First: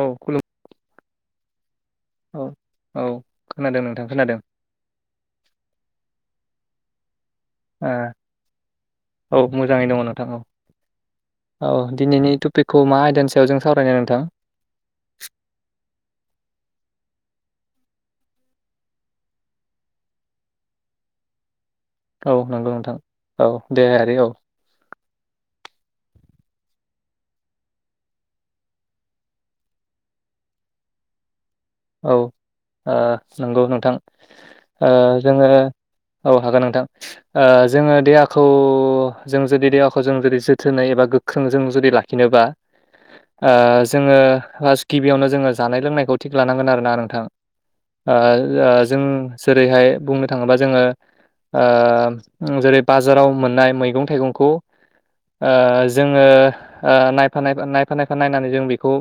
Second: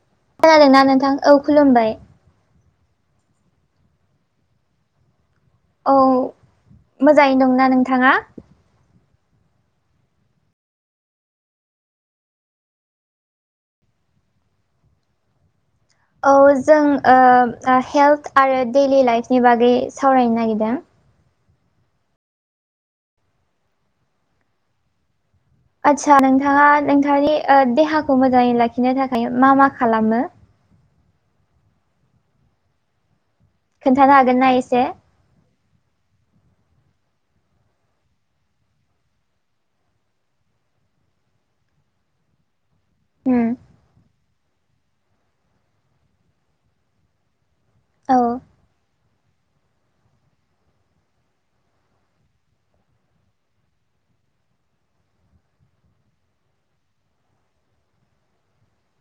औ खुलुम खादोंना नोंथां औ खुलुमबाय औ औ खोनादों नोंथां खोनादों औ मोजाङै दंना ओ नोंथाङा औ मोजाङै दङ नोंथां‌ औ औ दिनैनि टपिकखौ मा आयदानि सायाव जों सावरायनो नोंथां औ जों हेल्थ आरो दैलि लाइफनि बागै सावरायनो नागिरदों औ नंगौ नोंथां औ देहायारि औ आदसा नोंथाङा नोंथांनि देहाखौ मोजाङै लाखिनो थाखाय मा मा खालामो औ नंगौ नोंथां खोन्थानो हागोन ना एसे जोङो औ हागोन नोंथां जोङो देहाखौ जों जुदि देहाखौ जों जुदि जोथोनै एबा गो्रोंजों जुदि लाखिनोबा उम ओ जोङो फार्स्ट गिबियावनो जोङो जानाय लोंनायखौ थिग लानांगोन आरोोना नोंथां औ जों जेरैहाय बुंनो थाङोबा जोङो ओजेरै बाजाराव मोननाय मैगं थाइगंखौ ओ जोङो नायफा नायफा नायफा नायनानै जों बेखौ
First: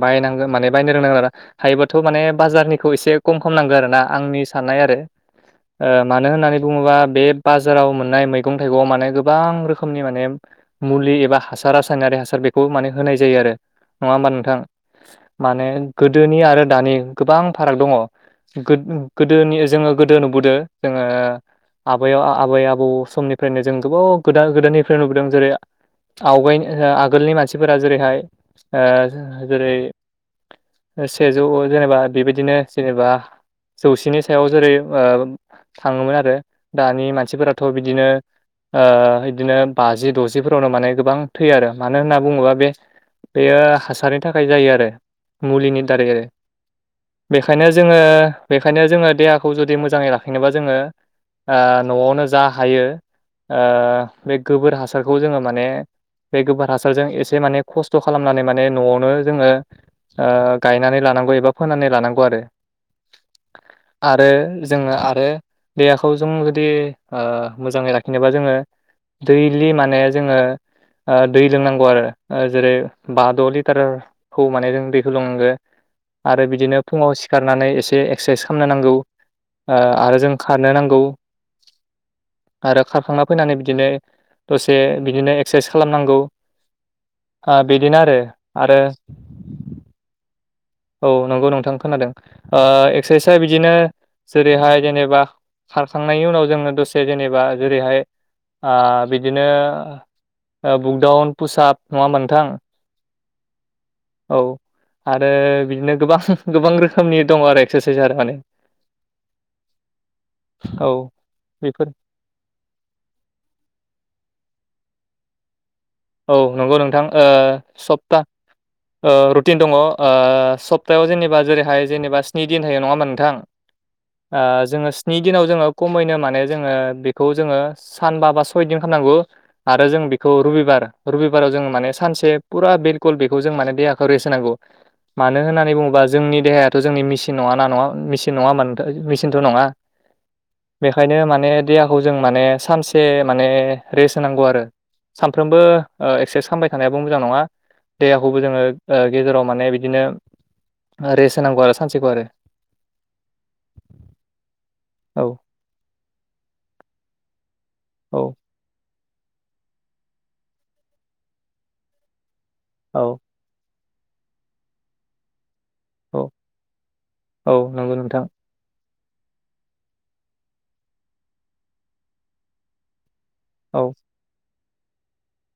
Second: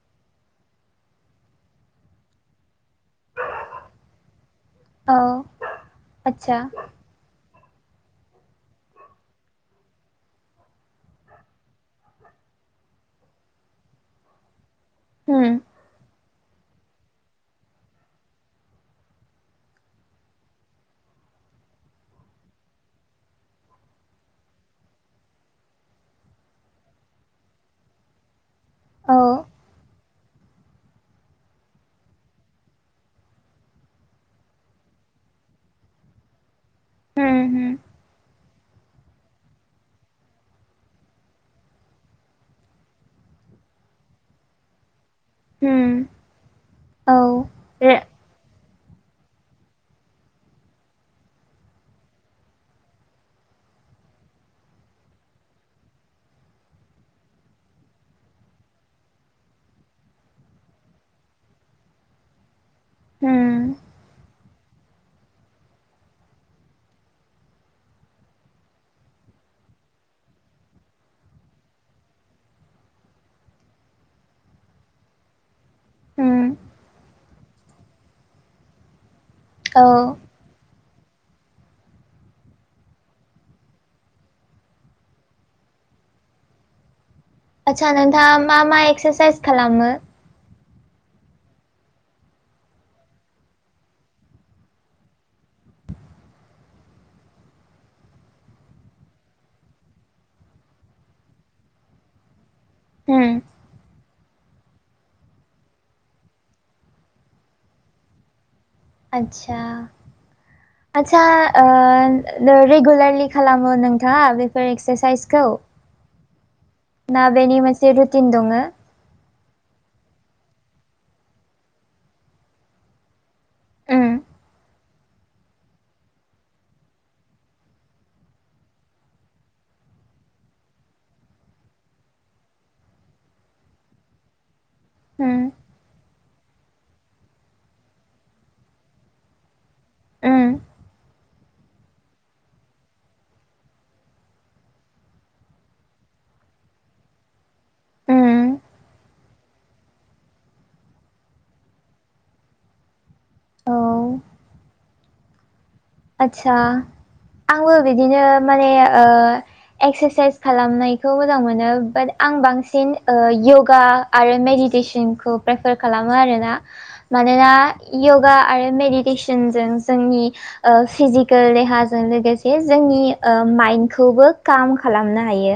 बायनांगोन माने बायनो रोंनांगौ आरा हायोबथ' माने बाजारनिखौ एसे खम ख खालामनांगौ आरोना आंनि साननाय आरो औ मानो आतसा होननानै बुङोबा बे बाजाराव मोननाय मैगं थाइगं माने गोबां रोखोमनि माने मुलि एबा हासार रासायनारि हासार बेखौ माने होनाय जायो आरो नङा होमबा नोंथां उम माने गोदोनि आरो दानि गोबां फाराग दङ गोदोनि जोङो गोदो नुबोदों जोङो आबायाव आबै आबौ समनिफ्रायनो जों गोबाव गोदान गोदाननिफ्रायनो नुबोदों जेरै आवगाय आगोलनि मानसिफोरा जेरैहाय औ जेरै सेजौ जेनेबा बेबायदिनो जेनेबा जौसेनि सायाव जेरै थाङोमोन आरो दानि उम मानसिफोराथ' उम बिदिनो बिदिनो बाजि द'जिफोरावनो माने गोबां थैयो आरो मानो होन्ना बुङोबा बे बेयो हासारनि थाखाय जायो आरो मुलिनि उम दारै आरो औ बेखायनो रे जोङो बेखायनो जोङो देहाखौ जुदि मोजाङै लाखिनोबा जोङो न'आवनो जा हायो ओ बे गोबोर हासारखौ जोङो माने बे गोबोर हासारजों एसे माने खस्थ' खालामनानै माने न'आवनो जोङो गायनानै लानांगौ एबा फोनानै लानांगौ आरो हम आरो जोङो आरो देहाखौ जों जुदि ओ मोजाङै राखिनोबा जोङो दैलि माने जोङो ओ दै लोंनांगौ आरो जेरै बा द' लिटार खौ माने जों दैखौ लोंनांगो आरो उम बिदिनो फुङाव सि खारनानै एसे एक्सारसाइस खालामनो नांगौ औ आरो जों खारनो नांगौ आरो खारखांना फैनानै बिदिनो दसे बिदिनो एक्सारसाइस खालामनांगौ ओ आदसा बिदिनो आरो नोंथाङा मा मा आरो एक्सारसाइस खालामो औ नंगौ नोंथां खोनादों ओ एक्सारसाइआ बिदिनो जेरैहाय जेनेबा खारखांनायनि उनाव जोंङो दसे जेनेबा जेरैहाय ओ बिदिनो ओ बुकदाउन पुसाब नङा होमबा नोंथां अम औ आरो बिदिनो गोबां गोबां रोखोमनि दङ आरो एक्सारसाइस आरो माने आतसा औ आतसा ओ बेफोर नो रेगुलारलि खालामो नोंथाङा बेफोर एक्सारसाइसखौ औ नंगौ नोंथां ना ओ बेनि मोनसे सप्ता रुटिन दङो? ओ रुटिन दङ ओ सप्तायाव जेनेबा जेरैहाय जेनेबा स्नि दिन थायो नङा होनबा नोंथां उम ओ जोंङो स्नि दिनाव जोंङो खमैनो माने जोंङो बेखौ जोंङो सानबा बा सय दिन खामनांगौ आरो जों बेखौ रबिबार रबिबाराव जों माने सानसे फुरा बिलकुल बेखौ जों माने देहाखौ रेस्ट होनांगौ। उम मानो होननानै बुङोबा जोंनि देहायाथ' जोंनि मेसिन नङा ना नङा मेसिन नङा होनबा नोंथां मिसिन थ नङा उम बेखायनो माने देहाखौ जों माने सानसे माने रेस्ट होनांगौ आरो। सानफ्रोमबो ओ एक्सासाइस खालामबाय थानायाबो मोजां नङा देहाखौबो उम जोंङो ओ गेजेराव माने बिदिनो रेस होनांगौ आरो सानसेखौ आरो। औ औ आदसा आंबो औ बिदिनो माने ओ एक्सारसाइस खालामनायखौ मोजां मोनो बट आं बां सिन ओ औ य'गा आरो मेडिटेसनखौ प्रेफार खालामो औ आरोना मानोना औ नंगौ नोंथां य'गा आरो मेडि तेसनजों जोंनि ओ फिजिकेल देहाजों लोगोसे जोंनि ओ औ माइन्डखौबो काम खालामनो हायो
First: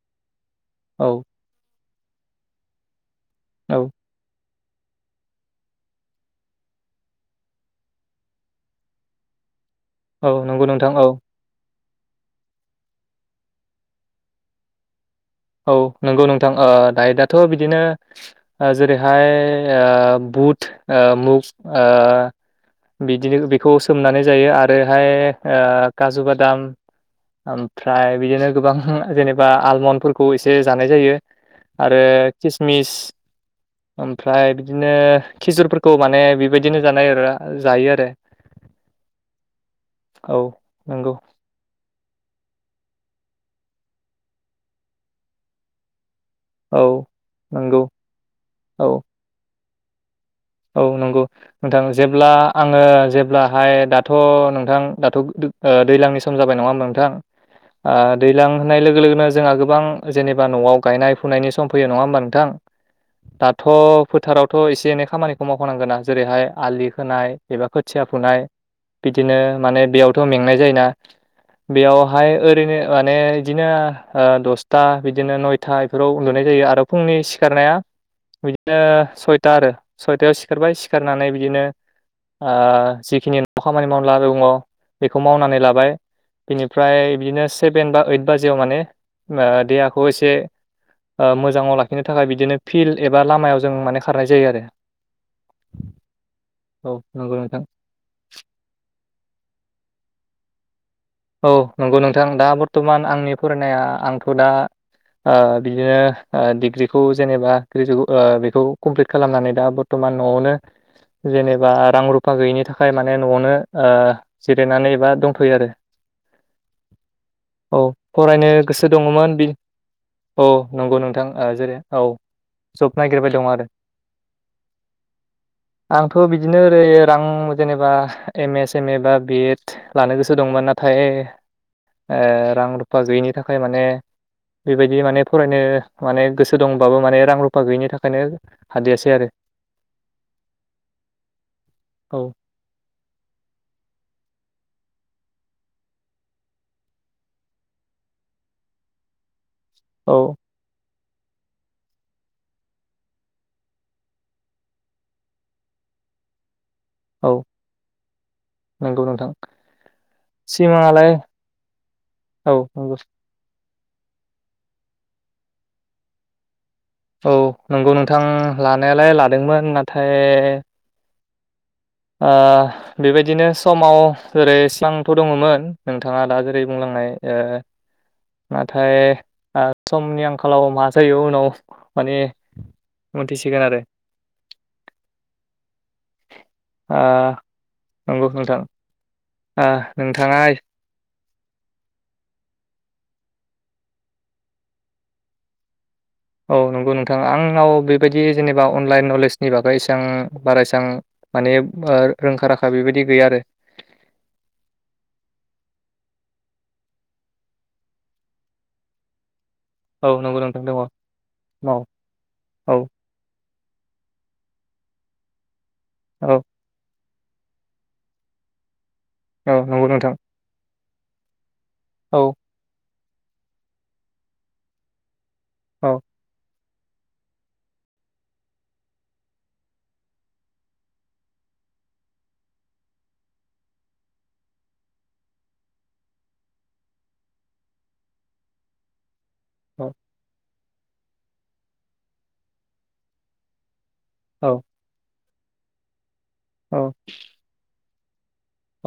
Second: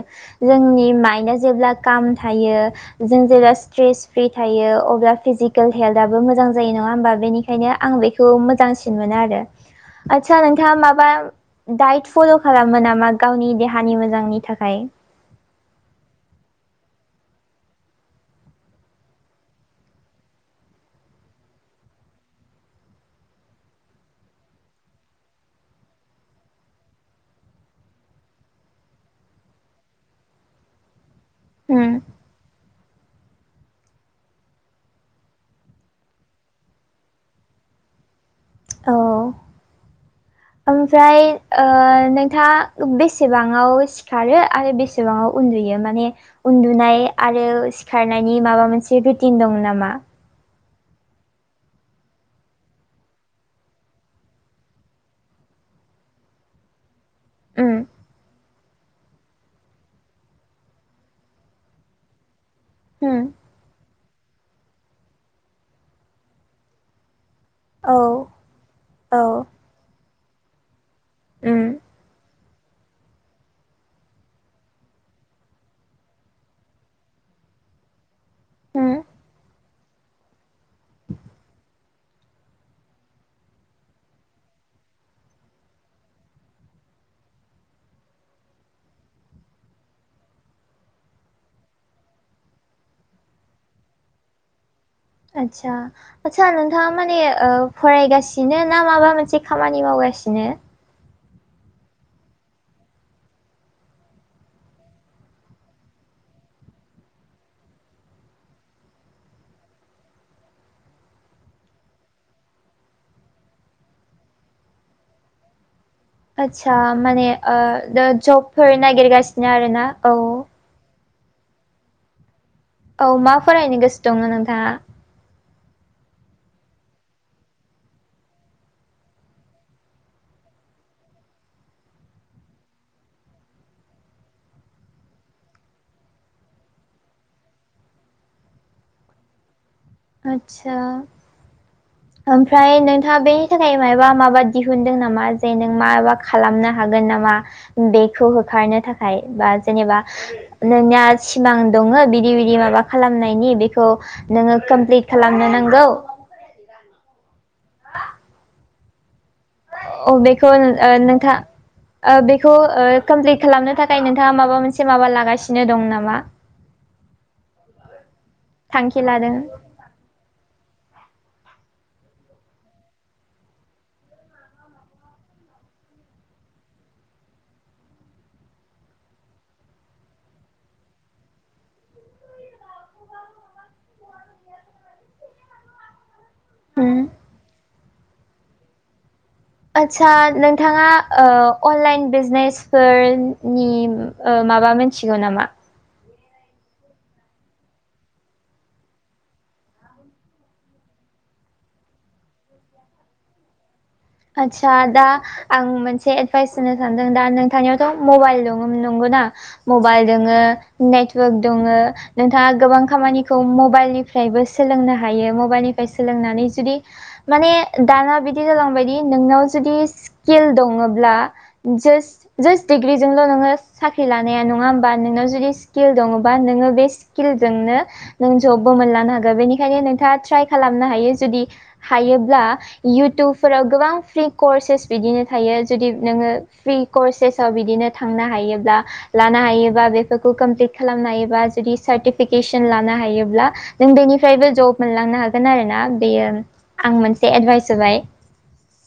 जोंनि औ माइन्डआ जेब्ला खाम थायो जों जेब्ला औ स्ट्रेस फ्रि थायो अब्ला फिजिकेल हेल्थआबो मोजां जायो नङा होमबा बेनिखायनो आं बेखौ मोजांसिन मोनो आरो। औ आदसा नंगौ नोंथाङा नोंथां औ माबा दाइट फ'ल' खालामो नामा गावनि देहानि मोजांनि थाखाय औ नंगौ नोंथां ओ दाइट आथ' बिदिनो ओ जेरैहाय ओ बुट ओ मुग ओ बिदिनो बेखौ सोमनानै जायो आरोहाय ओ काजु बादाम ओमफ्राय बिदिनो गोबां जेनेबा आलमनफोर खौ एसे जानाय जायो उम आरो किसमिस ओमफ्राय बिदिनो खिजुरफोरखौ माने बेबायदिनो जानाय आरोना जायो आरो। औ औ नंगौ ओमफ्राय ओ नोंथाङा बेसेबाङाव सिखारो आरो बेसेबाङाव उन्दुयो माने औ उन्दुनाय आरो नंगौ सिखारनायनि माबा औ मोनसे रुटिन दं नामा। औ नंगौ नोंथां जेब्ला आङो जेब्लाहाय दाथ' नोंथां दाथ' ओ दैलांनि सम जाबाय नङा होनबा नोंथां उम ओ दैलां होननाय लोगो लोगोनो जोंहा गोबां जेनेबा न'आव गायनाय फुनायनि सम फैयो नङा होमबा नोंथां उम दाथ' फोथारावथ' एसे एनै खामानिखौ मावफानांगोना आं जेरैहाय आलि खोनाय एबा औ खोथिया फुनाय औ बिदिनो माने बेयावथ' मेंनाय जायोना। उम बेयावहाय ओरैनो माने बिदिनो दसथा बिदिनो नयथा बेफोराव उन्दुनाय जायो आरो फुंनि सिखारनाया बिदिनो उम सयथा आरो सयथायाव सिखारबाय सिखारनानै बिदिनो ओ जिखिनि न' खामानि मावना दङ बेखौ मावनानै लाबाय बिनिफ्राय बिदिनो सेभेन बा ओइद बाजियाव माने देहाखौ एसे ओ मोजाङाव लाखिनो थाखाय बिदिनो फिल्ड एबा लामायाव जों माने खारनाय जायो आरो। आतसा आतसा नोंथाङा औ माने नंगौ ओ नोंथां फरायगासिनो ना माबा मोनसे खामानि मावगासिनो औ नंगौ नोंथां दा बर्थमान आंनि फरायनाया आंथ' दा बिदिनो डिग्रिखौ जेनेबा ग्रेजुवे बेखौ कमप्लिट खालामनानै दा बरथ'मान न'आवनो जेनेबा रां रुफा गैयिनि थाखाय माने न'आवनो जिरायनानै एबा दंथ'यो आरो आदसा माने औ फरायनो जबफोर गोसो दङमोन बि नागिरगासिनो आरो ना औ नंगौ नोंथां जेरै औ जब औ नागिरबाय मा दं आरो फरायनो गोसो दंमोन नोंथाङा आंथ' बिदिनो ओरै रां जेनेबा एम एसम ए, बा बिएड लानो गोसो दंमोन नाथाय रां रुफा गैयिनि थाखाय माने बेबायदि माने फरायनो माने गोसो दंबाबो माने रां रुफा गैयिनि थाखायनो हादियासै आरो आतसा औ ओमफ्राय नोंथाङा बेनि थाखाय माबा माबा दिहुनदों नामा जे नों माबा खालामनो हागोन नामा बेखौ होखारनो थाखाय बा जेनेबा औ नोंना सिमां दङ बिदि बिदि माबा खालामनायनि बेखौ नोङो कमप्लिट खालामनो नांगौ औ नंगौ नोंथां अ बेखौ सिमाङालाय नोंथाङ बेखौ औ नंगौ कमप्लिट खालामनो थाखाय नोंथाङा माबा मोनसे माबा लागासिनो दं नामा औ नंगौ नोंथां थांखि लानायालाय लादों लादोंमोन नाथाय ओ बेबायदिनो समाव जेरै सिबांथ' दङमोन नोंथाङा दा जेरै बुंलांनाय नाथाय समनि आंखालाव मा जायो उनाव माने मोनथिसिगोन आरो उम नंगौ नोंथां आदसा नोंथाङा अनलाइन बिजनेसफोरनि माबा मोनथिगौ नामा? औ नंगौ नोंथाङा आंनाव बेबायदि जेनेबा अनलाइन नलेजनि बागै एसेबां बारा एसेबां माने रोंखा राखा बेबायदि गैया आरो आदसा आदा आं मोनसे एदभाइस होनो सानदों दा नोंथांनियावथ' मबाइल दं नंगौना मबाइल औ दङ नंगौ नोंथां दङ औ नेटवर्क दङ नोंथाङा गोबां औ खामानि मबाइलनिफ्रायबो सोलोंनो हायो मबाइलनिफ्राय औ सोलोंनानै जुदि माने दाना बिदि जालांबायदि नोंनाव औ जुदि नंगौ नोंथां स्किल दङब्ला ज औ जासट डिग्रि जोंल' नोङो साख्रि लानाया नङा होमबा नोङो जुदि स्किल औ दङबा नोङो बे स्किलजोंनो नों जबबो मोनलांनो हागोन बेनिखायनो नोंथाङा ट्राइ खालामनो हायो जुदि हायोब्ला इउटुबफोराव गोबां फ्रि कर्सेस बिदिनो थायो जुदि नोङो फ्रि कर्सेसआव बिदिनो थांनो हायोब्ला लानो हायोबा औ बेफोरखौ कमप्लिट खालामनो हायोबा जुदि सार्टिफिकेसन लानो हायोब्ला जों बेनिफ्रायबो औ जब मोनलांनो हागोन आरोना बेयो औ आं मोनसे एडभाइस होबाय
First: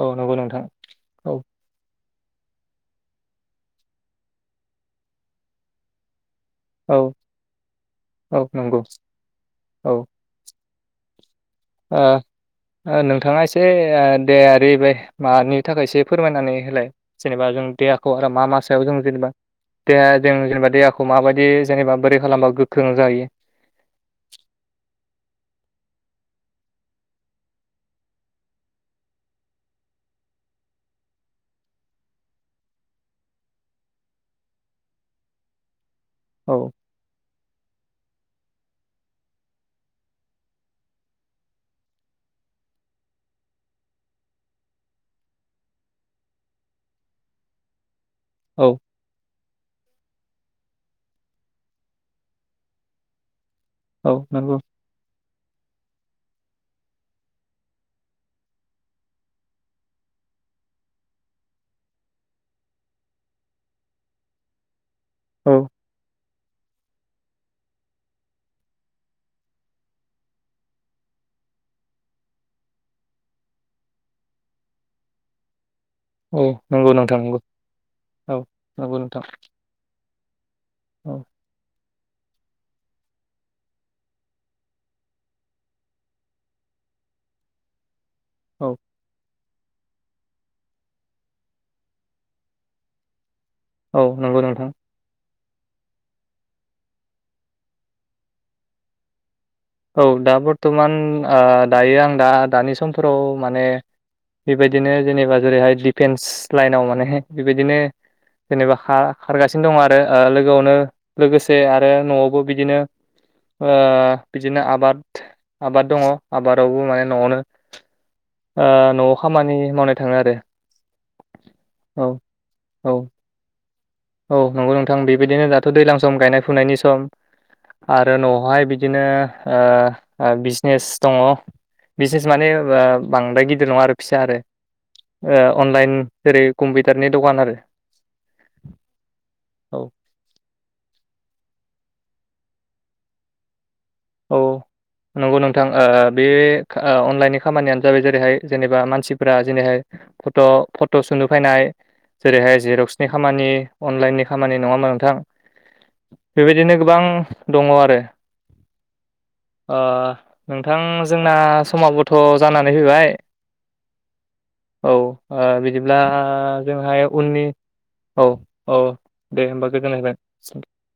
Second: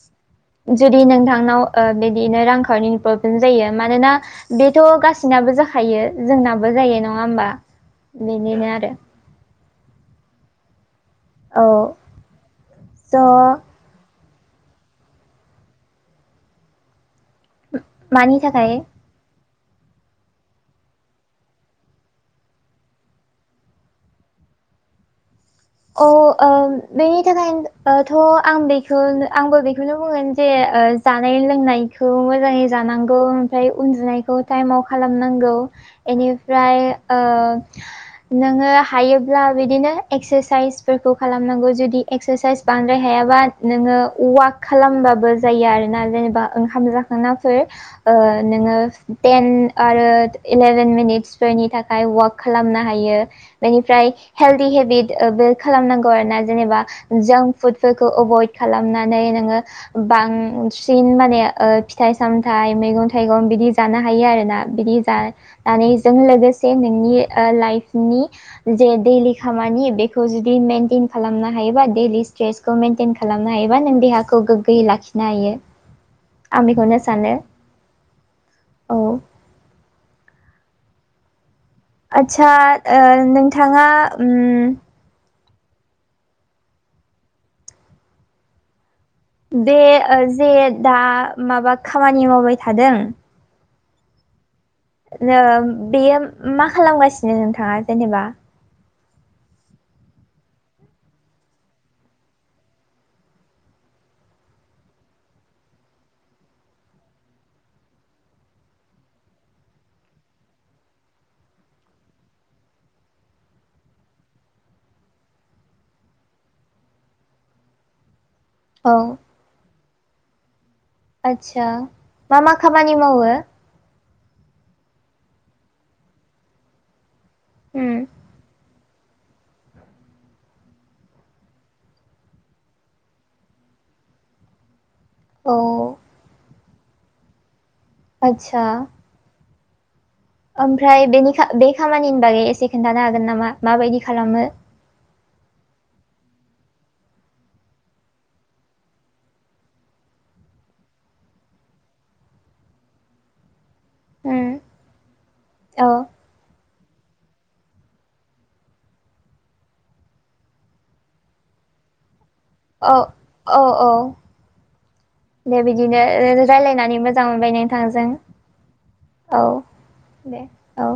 औ नंगौ नगौ जुदि नोंथांनाव बिदिनो रां खावनि प्रब्लेम जायो मानोना बेथ' गासिनाबो जाखो थायो जोंनाबो जायो औ नङा होमबा औ बेनिनो नंगौ आरो औ औ नोंथाङा स' एसे दे ओै बे मानि थाखायसो फोरमायनानै होलाय जेनेबा जों देहाखौ आरो मानि मा थाखाय माासआव जों जेनेबा देहा जों जेनेबा देहाखौ माबायदि जेनेबा बोरै खालामबा गोख्रों जाहयो। अ ओम बेनि थाखायनोथ' आं बेखौ आंबो बेखौनो बुंगोन जे ओ जानाय लोंनायखौ मोजाङै जानांगौ ओमफ्राय उन्दुनायखौ टाइमाव खालामनांगौ। औ बेनिफ्राय ओ नोङो हायोब्ला बिदिनो एक्सारसस एक्सारसाइसफोरखौ खालामनांगौ जुदि एक्सारसाइस बांद्राय हायाबा नोङो ववाक खालामबाबो जायो आरोना जेनेबा ओंखाम जाखांनाफोर ओ नोङो औ टेन आरो इलेभेन मिनिट्सफोरनि थाखाय वाक खालामनो हायो। बेनिफ्राय औ नंगौ हेलड हेबिट बे खालामनांगौ आरो ना जेनेबा जांक फुडफोरखौ एभयड खालामनानै नोङो बांसिन माने ओ फिथाइ सामथाय मैगं थाइगं बिदि जानो हायो आरो ना। बिनि जाय औ जों लोगोसे नोंनि ओ लाइफनि जे दैलि खामानि बे ज खालामनो हायोबा दैेलि स्ट्रेसखौ मटेन खालामनो हायोबा नों देहाखौ गोग्गोयै लाखिनो नायो। औ नंगौ नोंथां नंगौ औ नंगौ औ नोंथां। औ आदसा ओ नोंथाङा ओम औ बे जे दा माबा खामानि मावबाय थादों? औ नंगौ नोंथां। ओ बेयो मा खालामगासिनो नोंथाङा जेनेबा? औ दा बर्थ'मान ओ दायो आं दा दानि समफोराव माने बेबायदिनो जेनेबा जेरैहाय दिडिफेन्स लाइनाव माने बेबायदिनो जेनेबा खा-खारगासिनो दं आरो लोगोआवनो लोगोसे आरो न'आवबो बिदिनो आ बिदिनो आबाद आबाद दङ आबादावबो माने न'आवनो आ औ न'आव खामानि मावनाय थाङो आरो। आदसा औ मा मा औ खामानि मावो? औ नंगौ नोंथां बेबायदिनो दाथ' दैलां सम गायनाय फुनायनि सम उम आरो न'आवहाय बिदि बिदिनो ओ-ओ बिजनेस दङ। बिसेस माने आ बांद्राय गिदिर नङा आरो फिसा आरो। आ औ अनलाइन जेरै कम्पिउटारनि दखान आरो। आतसा। औ ओमफ्राय बेनि बे खामानिनि बागै एसे खोनन्थानो हागोन नामा माबायदि औ खालामो? नंगौ नोंथां आ बे आ अनलाइननि खामानियानो जाबाय जेरैहाय जेनेबा मानसिफ्रा जेनैहाय फट' फट' सुनो फैनाय जेरैहाय जिरक्सनि खामानि अनलाइननि उम खामानि नङामोन नोंथां? औ बेबायदिनो गोबां दङ आरो। ओ नोंथां जोंना समाबोथ' जानानै औ फैबाय। औ औ औ ओ दे बिदिब्ला बिदिनो रायलायनानै जोंहाय मोजां उननि मोनबाय नोंथांजों औ औ। औ दे होमबा गोजोन दे [unintelligible] औ